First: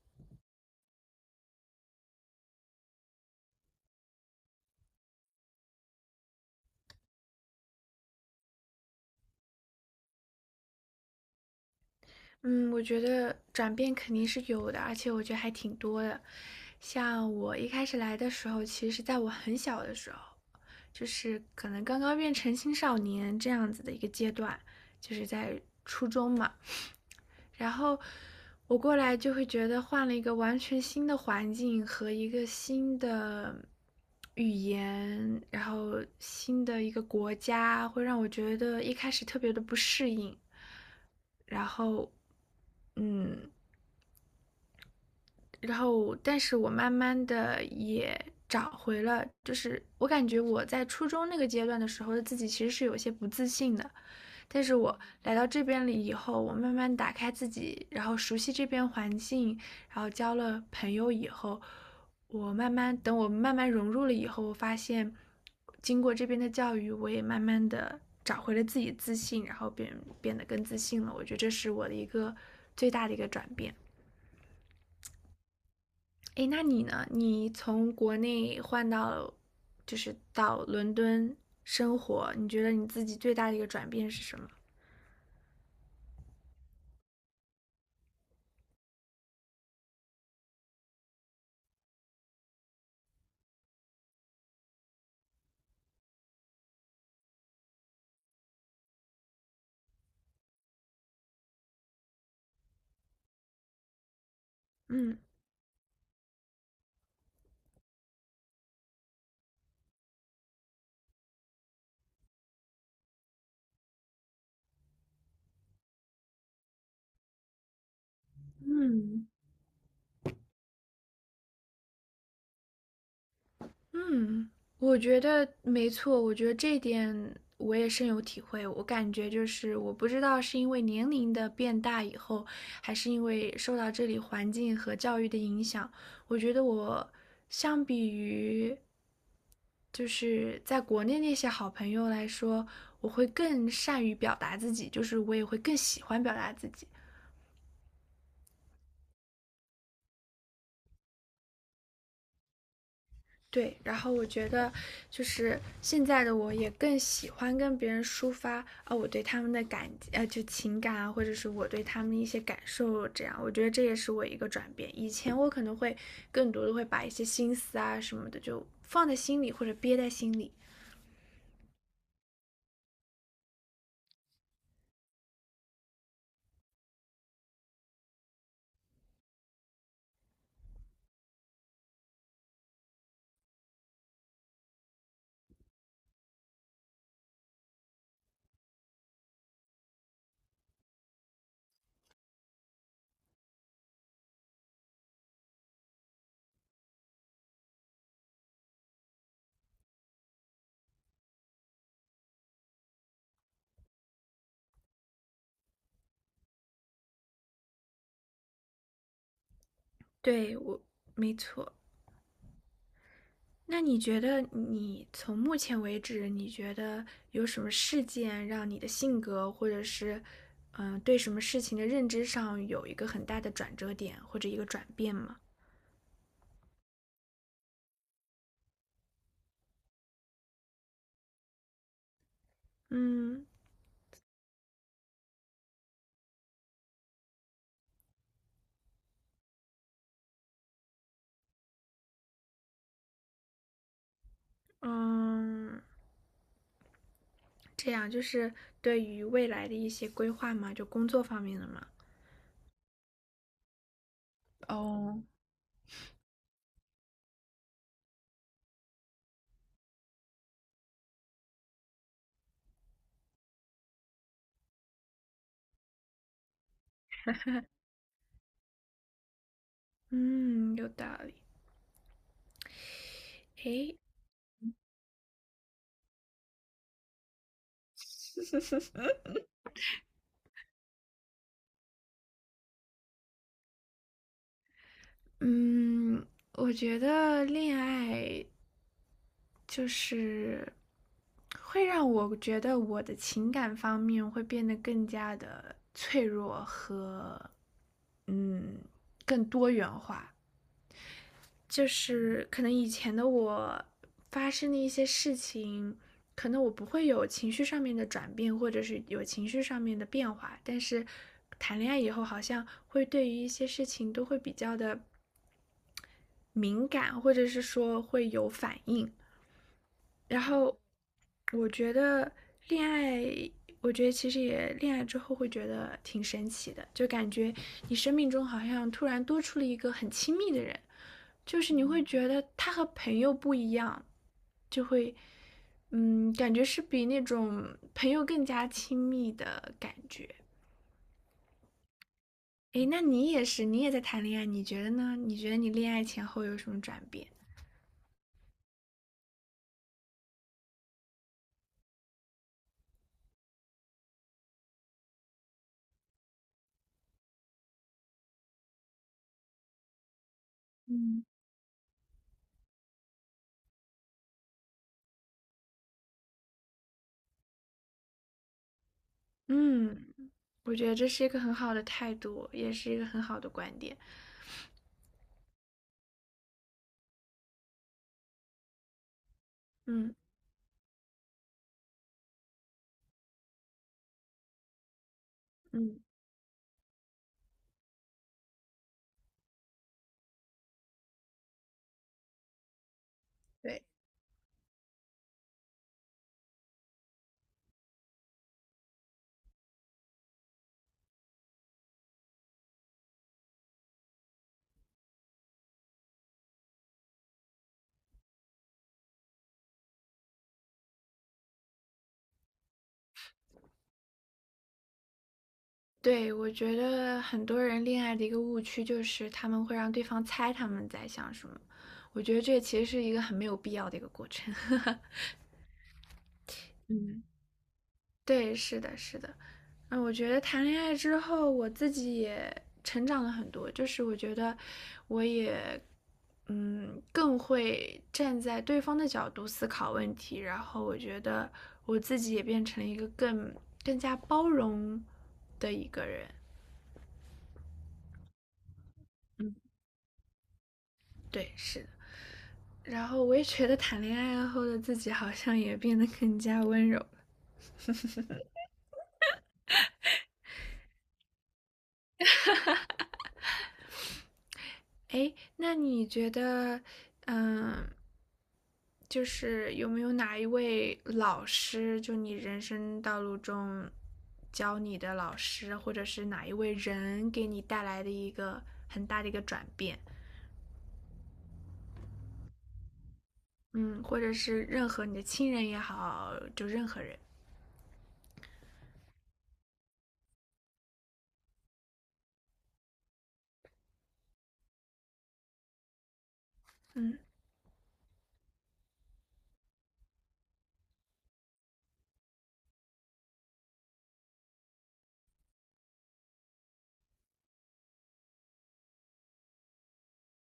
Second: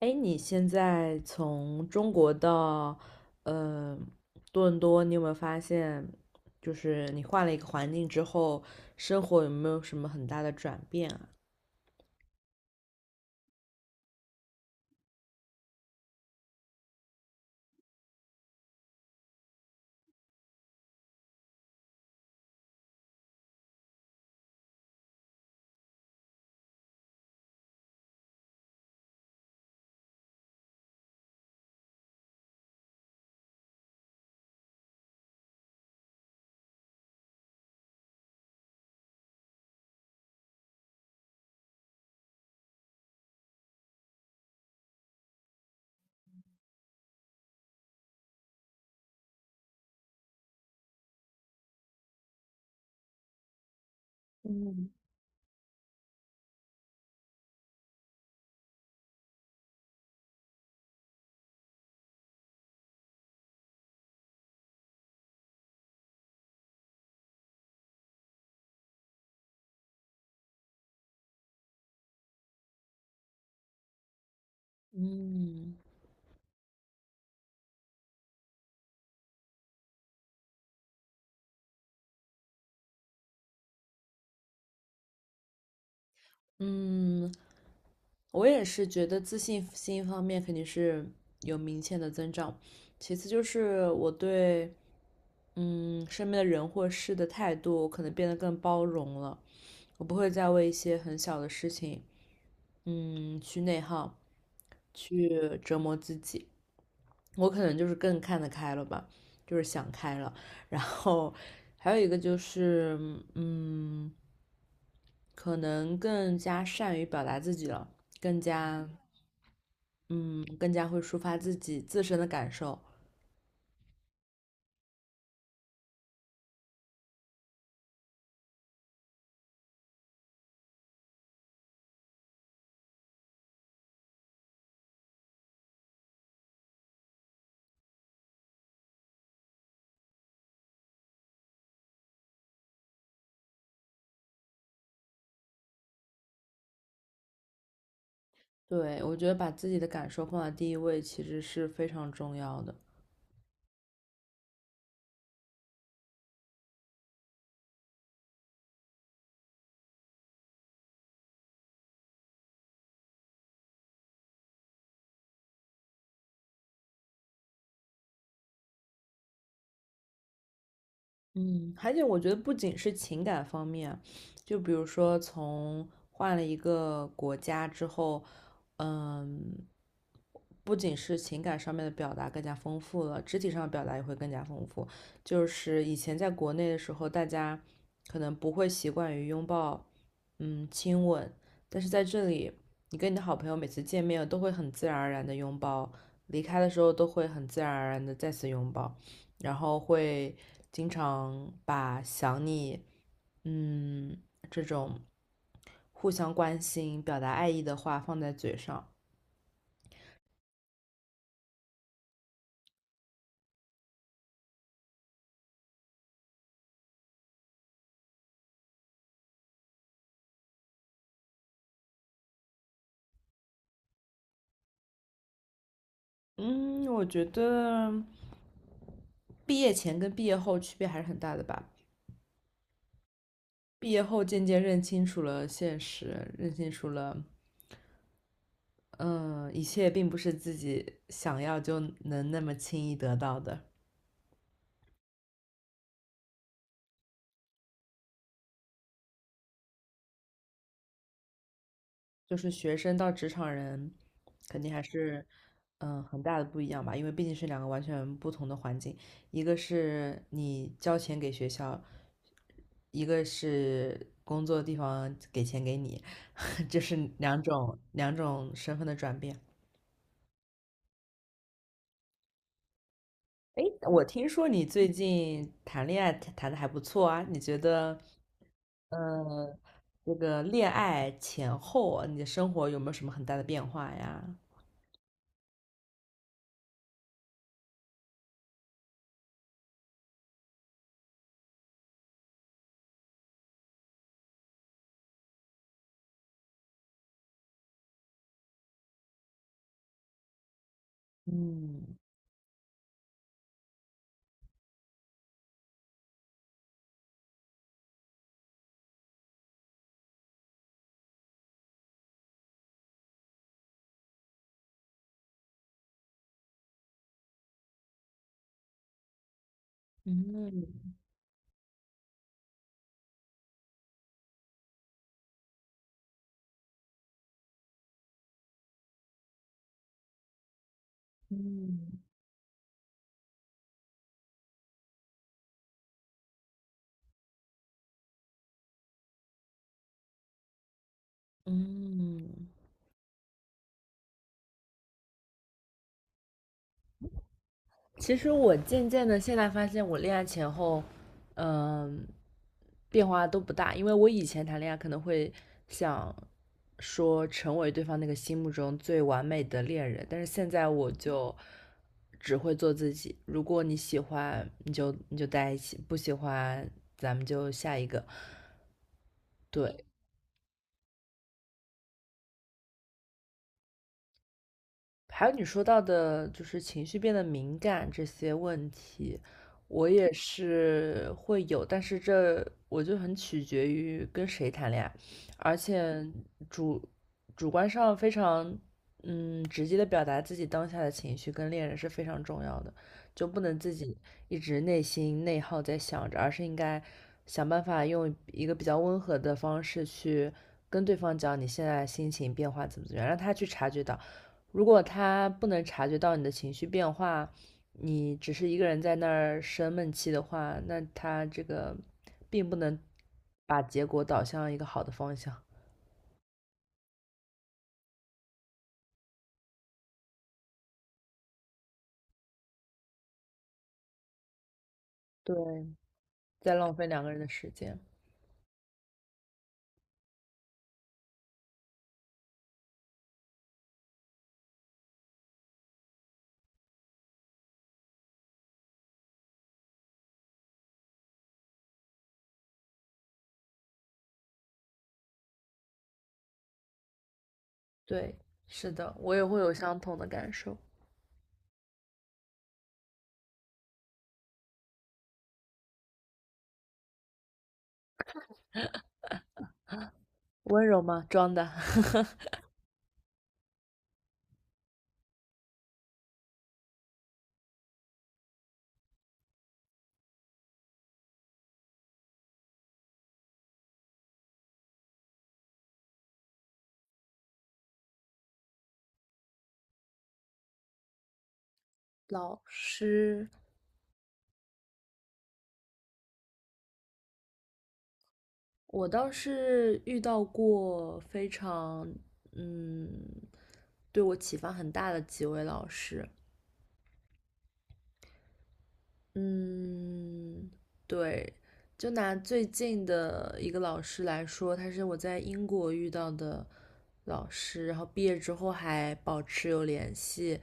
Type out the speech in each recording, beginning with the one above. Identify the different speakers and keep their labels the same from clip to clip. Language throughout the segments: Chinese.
Speaker 1: 哎，你现在从中国到呃多伦多，你有没有发现，就是你换了一个环境之后，生活有没有什么很大的转变啊？
Speaker 2: 嗯，我觉得转变肯定是有的，而且我觉得还挺多的。像我一开始来的时候，其实在我很小的时候，就是可能刚刚变成青少年这样子的一个阶段，就是在初中嘛。然后我过来就会觉得换了一个完全新的环境和一个新的语言，然后新的一个国家，会让我觉得一开始特别的不适应。然后嗯，然后但是我慢慢的也找回了，就是我感觉我在初中那个阶段的时候的自己其实是有些不自信的，但是
Speaker 1: 嗯
Speaker 2: 我来到这边了以后，我慢慢打开自己，然后熟悉这边环境，然后交了朋友以后，我慢慢等我慢慢融入了以后，我发现经过这边的教育，我也慢慢的找回了自己自信，然后变得更自信了，我觉得这是我的一个最大的一个转变。
Speaker 1: 嗯
Speaker 2: 哎，那你呢？你从国内换到，就是到伦敦生活，你觉得你自己最大的一个转变是什么？
Speaker 1: 嗯，我也是觉得自信心方面肯定是有明显的增长，其次就是我对身边的人或事的态度可能变得更包容了，我不会再为一些很小的事情去内耗，
Speaker 2: 嗯
Speaker 1: 去折磨自己。我可能就是更看得开了吧，就是想开了。然后还有一个就是，嗯，可能更加善于表达自己了，更加，
Speaker 2: 嗯，
Speaker 1: 嗯，更加会抒发自己自身的感受。
Speaker 2: 嗯，我觉得没错，我觉得这一点我也深有体会。我感觉就是，我不知道是因为年龄的变大以后，还是因为受到这里环境和教育的影响，我觉得我相比于就是在国内那些好朋友来说，我会更善于表达自己，就是我也会更喜欢表达自己。
Speaker 1: 对，我觉得把自己的感受放在第一位，其实是非常重要的。
Speaker 2: 对，然后我觉得就是现在的我也更喜欢跟别人抒发啊，我对他们的就情感啊，或者是我对他们的一些感受，这样我觉得这也是我一个转变。以前我可能会更多的会把一些心思啊什么的就放在心里或者憋在心里。
Speaker 1: 嗯，而且我觉得不仅是情感方面，就比如说从换了一个国家之后，嗯，不仅是情感上面的表达更加丰富了，肢体上的表达也会更加丰富。就是以前在国内的时候，大家可能不会习惯于拥抱，嗯，亲吻，但是在这里，你跟你的好朋友每次见面都会很自然而然的拥抱，离开的时候都会很自然而然的再次拥抱，然后会经常把想你，嗯，这种互相关心、表达爱意的话放在嘴上。
Speaker 2: 对我，没错。那你觉得你从目前为止，你觉得有什么事件让你的性格，或者是对什么事情的认知上有一个很大的转折点或者一个转变吗？
Speaker 1: 嗯，我觉得毕业前跟毕业后区别还是很大的吧。
Speaker 2: 嗯
Speaker 1: 毕业后渐渐认清楚了现实，认清楚了，嗯，一切并不是自己想要就能那么轻易得到的。
Speaker 2: 嗯，这样就是对于未来的一些规划嘛，就工作方面的嘛。
Speaker 1: 就是学生到职场人，肯定还
Speaker 2: 哦，
Speaker 1: 是很大的不一样吧，因为毕竟是两个完全不同的环境，一个是你交钱给学校，一个是工作地方给钱给你，就是两种身份的转变。
Speaker 2: 嗯，有道理。
Speaker 1: 诶，
Speaker 2: 诶，
Speaker 1: 我听说你最近谈恋爱谈的还不错啊，你觉得，嗯，这个恋爱前后啊，你的生活有没有什么很大的变化呀？
Speaker 2: 嗯，我觉得恋爱就是会让我觉得我的情感方面会变得更加的脆，更多元化。就
Speaker 1: 嗯
Speaker 2: 是可能以前的我发生的一些事情，可能我不会有情绪上面的转变，或者是有情绪上面的变化，但是谈恋爱以后，好像会对于一些事情都会比较的敏感，或者是说会有反应。然后
Speaker 1: 嗯
Speaker 2: 我觉得恋爱，我觉得其实也恋爱之后会觉得挺神奇的，就感觉你生命中好像突然多出了一个很亲密的人，就是你
Speaker 1: 嗯
Speaker 2: 会觉得他和朋友不一样，就会嗯，感觉是比那种朋友更加亲密的感觉。
Speaker 1: 嗯，
Speaker 2: 诶，那你也是，你也在谈恋爱，你觉得呢？你觉得你恋爱前后有什么转变？
Speaker 1: 其实我渐渐的现在发现，我恋爱前后，嗯、变化都不大。因为我以前谈恋爱可能会想说成为对方那个心目中最完美的恋人，但是现在我就只会做自己。如果你喜欢，你就在一起；不喜欢，咱们就下一个。对，
Speaker 2: 嗯，我觉得这是一个很好的态度，也是一个很好的观点。
Speaker 1: 还有你说到的，就是情绪变得敏感这些问题，我也
Speaker 2: 嗯
Speaker 1: 是会有，但是这我就很取决于跟谁谈恋爱，而
Speaker 2: 嗯，
Speaker 1: 且主主观上非常直接的表达自己当下的情绪跟恋人是非常重要的，就不能自
Speaker 2: 对
Speaker 1: 己一直内心内耗在想着，而是应该想办法用一个比较温和的方式去跟对方讲你现在心情变化怎么怎么样，让他去察觉到。如果他不能察觉到你的情绪变化，你只是一个人在那儿生闷气的话，那他这个并不能把结果导向一个好的方向。
Speaker 2: 对，我觉得很多人恋爱的一个误区就是他们会让对方猜他们在想什么，我觉得这其实是一个很没有必要的一个过程。
Speaker 1: 对，在浪费两个人
Speaker 2: 嗯
Speaker 1: 的时间。
Speaker 2: 对，是的，是的，嗯，我觉得谈恋爱之后，我自己也成长了很多，就是我觉得我也，嗯，更会站在对方的角度思考问题，然后我觉得我自己也变成了一个更加包容的一个人。
Speaker 1: 对，是的，我也会有相同的感受。
Speaker 2: 对，是的。然后我也觉得谈恋爱后的自己好像也变得更加温柔。
Speaker 1: 温柔吗？装的。
Speaker 2: 哎，那你觉得，嗯，就是有没有哪一位老师，就你人生道路中教你的老师，或者是哪一位人给你带来的一个很大的一个转变？
Speaker 1: 老师，
Speaker 2: 嗯，或者是任何你的亲人也好，就任何人。
Speaker 1: 我倒是遇到过非常，嗯，对我启发很大的几位老师。
Speaker 2: 嗯
Speaker 1: 嗯，对，就拿最近的一个老师来说，他是我在英国遇到的老师，然后毕业之后还保持有联系，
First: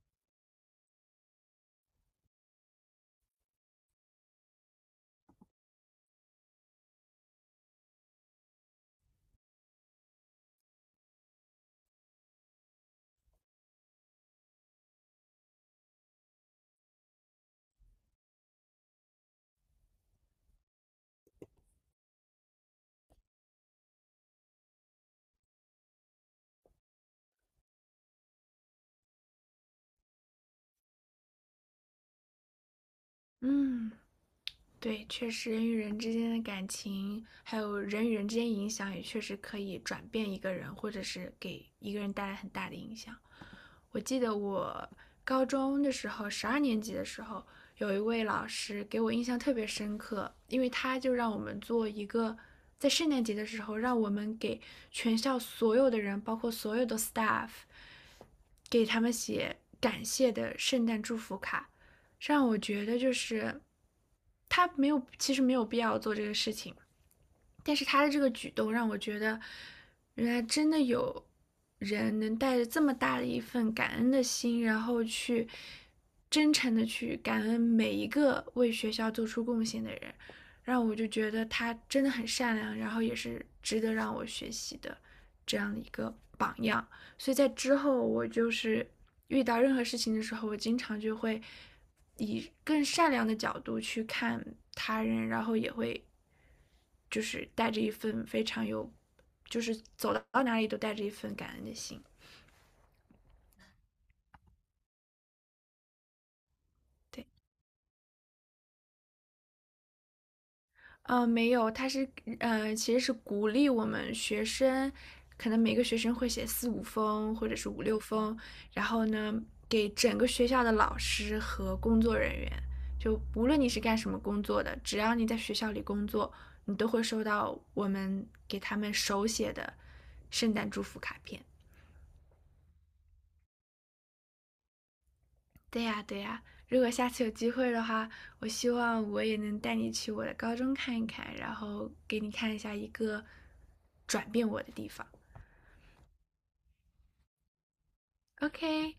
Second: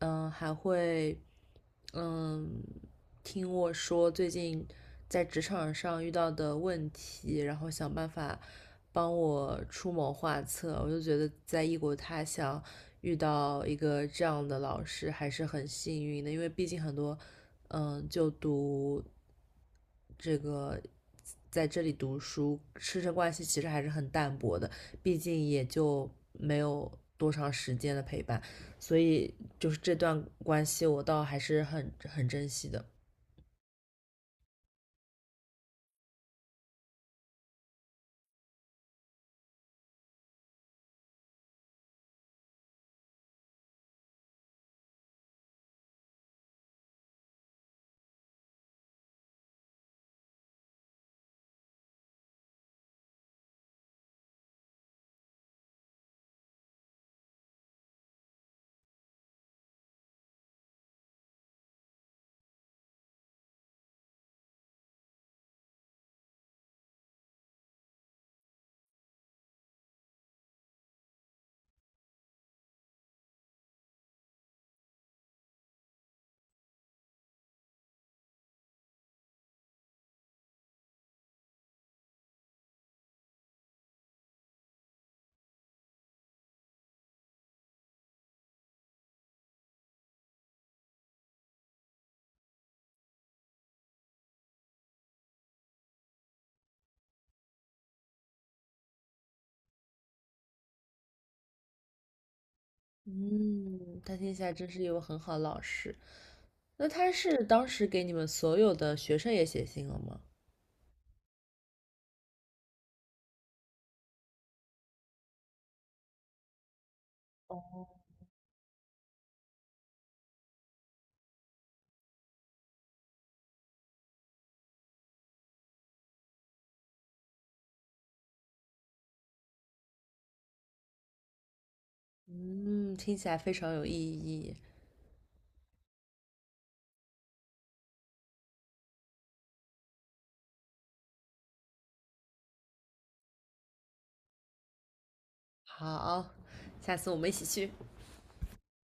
Speaker 1: 嗯，还会嗯听我说最近在职场上遇到的问题，然后想办法帮我出谋划策。我就觉得在异国他乡遇到一个这样的老师还是很幸运的，因为毕竟很多就读。这个在这里读书，师生关系其实还是很淡薄的，毕竟也就没有多长时间的陪伴，所以就是这段关系我倒还是很珍惜的。
Speaker 2: 嗯，对，确实人与人之间的感情，还有人与人之间影响，也确实可以转变一个人，或者是给一个人带来很大的影响。我记得我高中的时候，12年级的时候，有一位老师给我印象特别深刻，因为他就让我们做一个，在圣诞节的时候，让我们给全校所有的人，包括所有的 staff，给他们写感谢的圣诞祝福卡，让我觉得就是他没有，其实没有必要做这个事情，但是他的这个举动让我觉得，原来真的有人能带着这么大的一份感恩的心，然后去真诚的去感恩每一个为学校做出贡献的人，让我就觉得他真的很善良，然后也是值得让我学习的这样的一个榜样。所以在之后，我就是遇到任何事情的时候，我经常就会以更善良的角度去看他人，然后也会就是带着一份非常有，就是走到哪里都带着一份感恩的心。
Speaker 1: 嗯，他听起来真是一位很好的老师。那他
Speaker 2: 对，
Speaker 1: 是当时给你们所有的学生也写信了吗？
Speaker 2: 呃，没有，他是呃，其实是鼓励我们学生，可能每个学生会写四五封或者是五六封，然后呢，给整个学校的老师和工作人员，就无论你是干什么工作的，只要你在学校里工作，你都会收到我们给他们手写的圣诞祝福卡片。
Speaker 1: 嗯，听起来非常有意义。
Speaker 2: 对呀，对呀，如果下次有机会的话，我希望我也能带你去我的高中看一看，然后给你看一下一个转变我的地方。
Speaker 1: 好，下次我们一起去。
Speaker 2: OK，